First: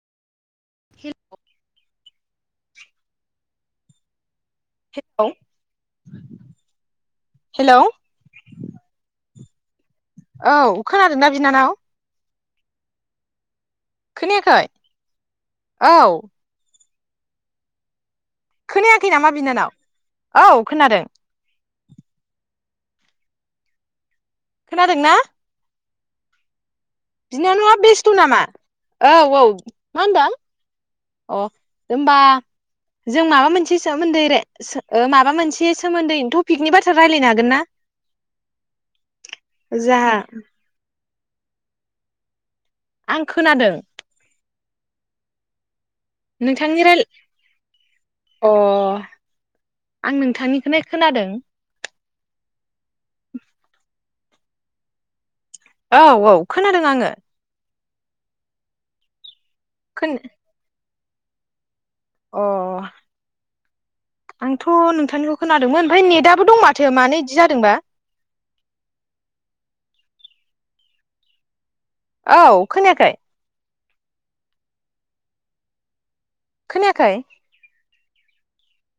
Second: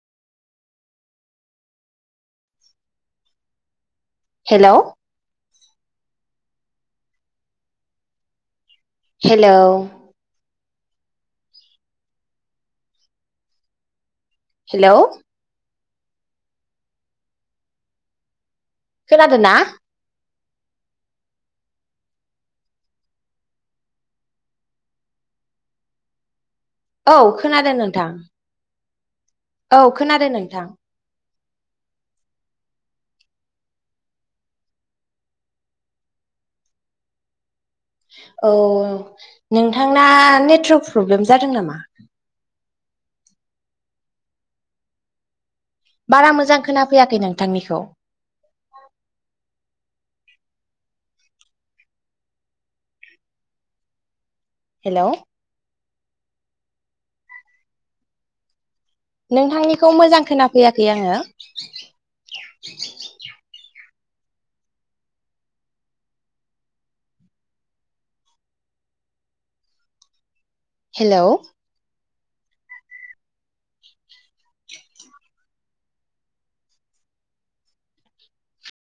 Hello hello hello hello औ खोनादोंना बिनानाव? खोनायाखै? हेलौ औ खोनायाखै नामा खोनादों ना बिनानाव? औ खोनादों। खोनादों ना? औ खोनादों बिनानावआ नोंथां बेस्थ' नामा? औ औ मा औ होनदों? खोनादों नोंथां अ होमबा जों माबा मोनसे सोमोन्दै सो ओ माबा मोनसे सोमोन्दै टपिकनि बाथ्रा रायज्लायनो हागोन ना? औ नोंथांना जाहा नेथ्रक प्रब्लेम जादों नामा? आं खोनादों। बारा मोजां नोंथांनि राय खोनाफैयाखै नोंथांनिखौ। अ आं नोंथांनिखोनो खोनादों। [inaudible] हेलौ औ औ खोनादों आङो। नोंथांनिखौ खोन मोजां खोनाफैयाखै आङो। अ आंथ' नोंथांनिखौ खोनादोंमोन ओमफ्राय नेटआबो दं माथो मानो इदि जादोंबा। हेलौ औ खोनायाखै? खोनायाखै?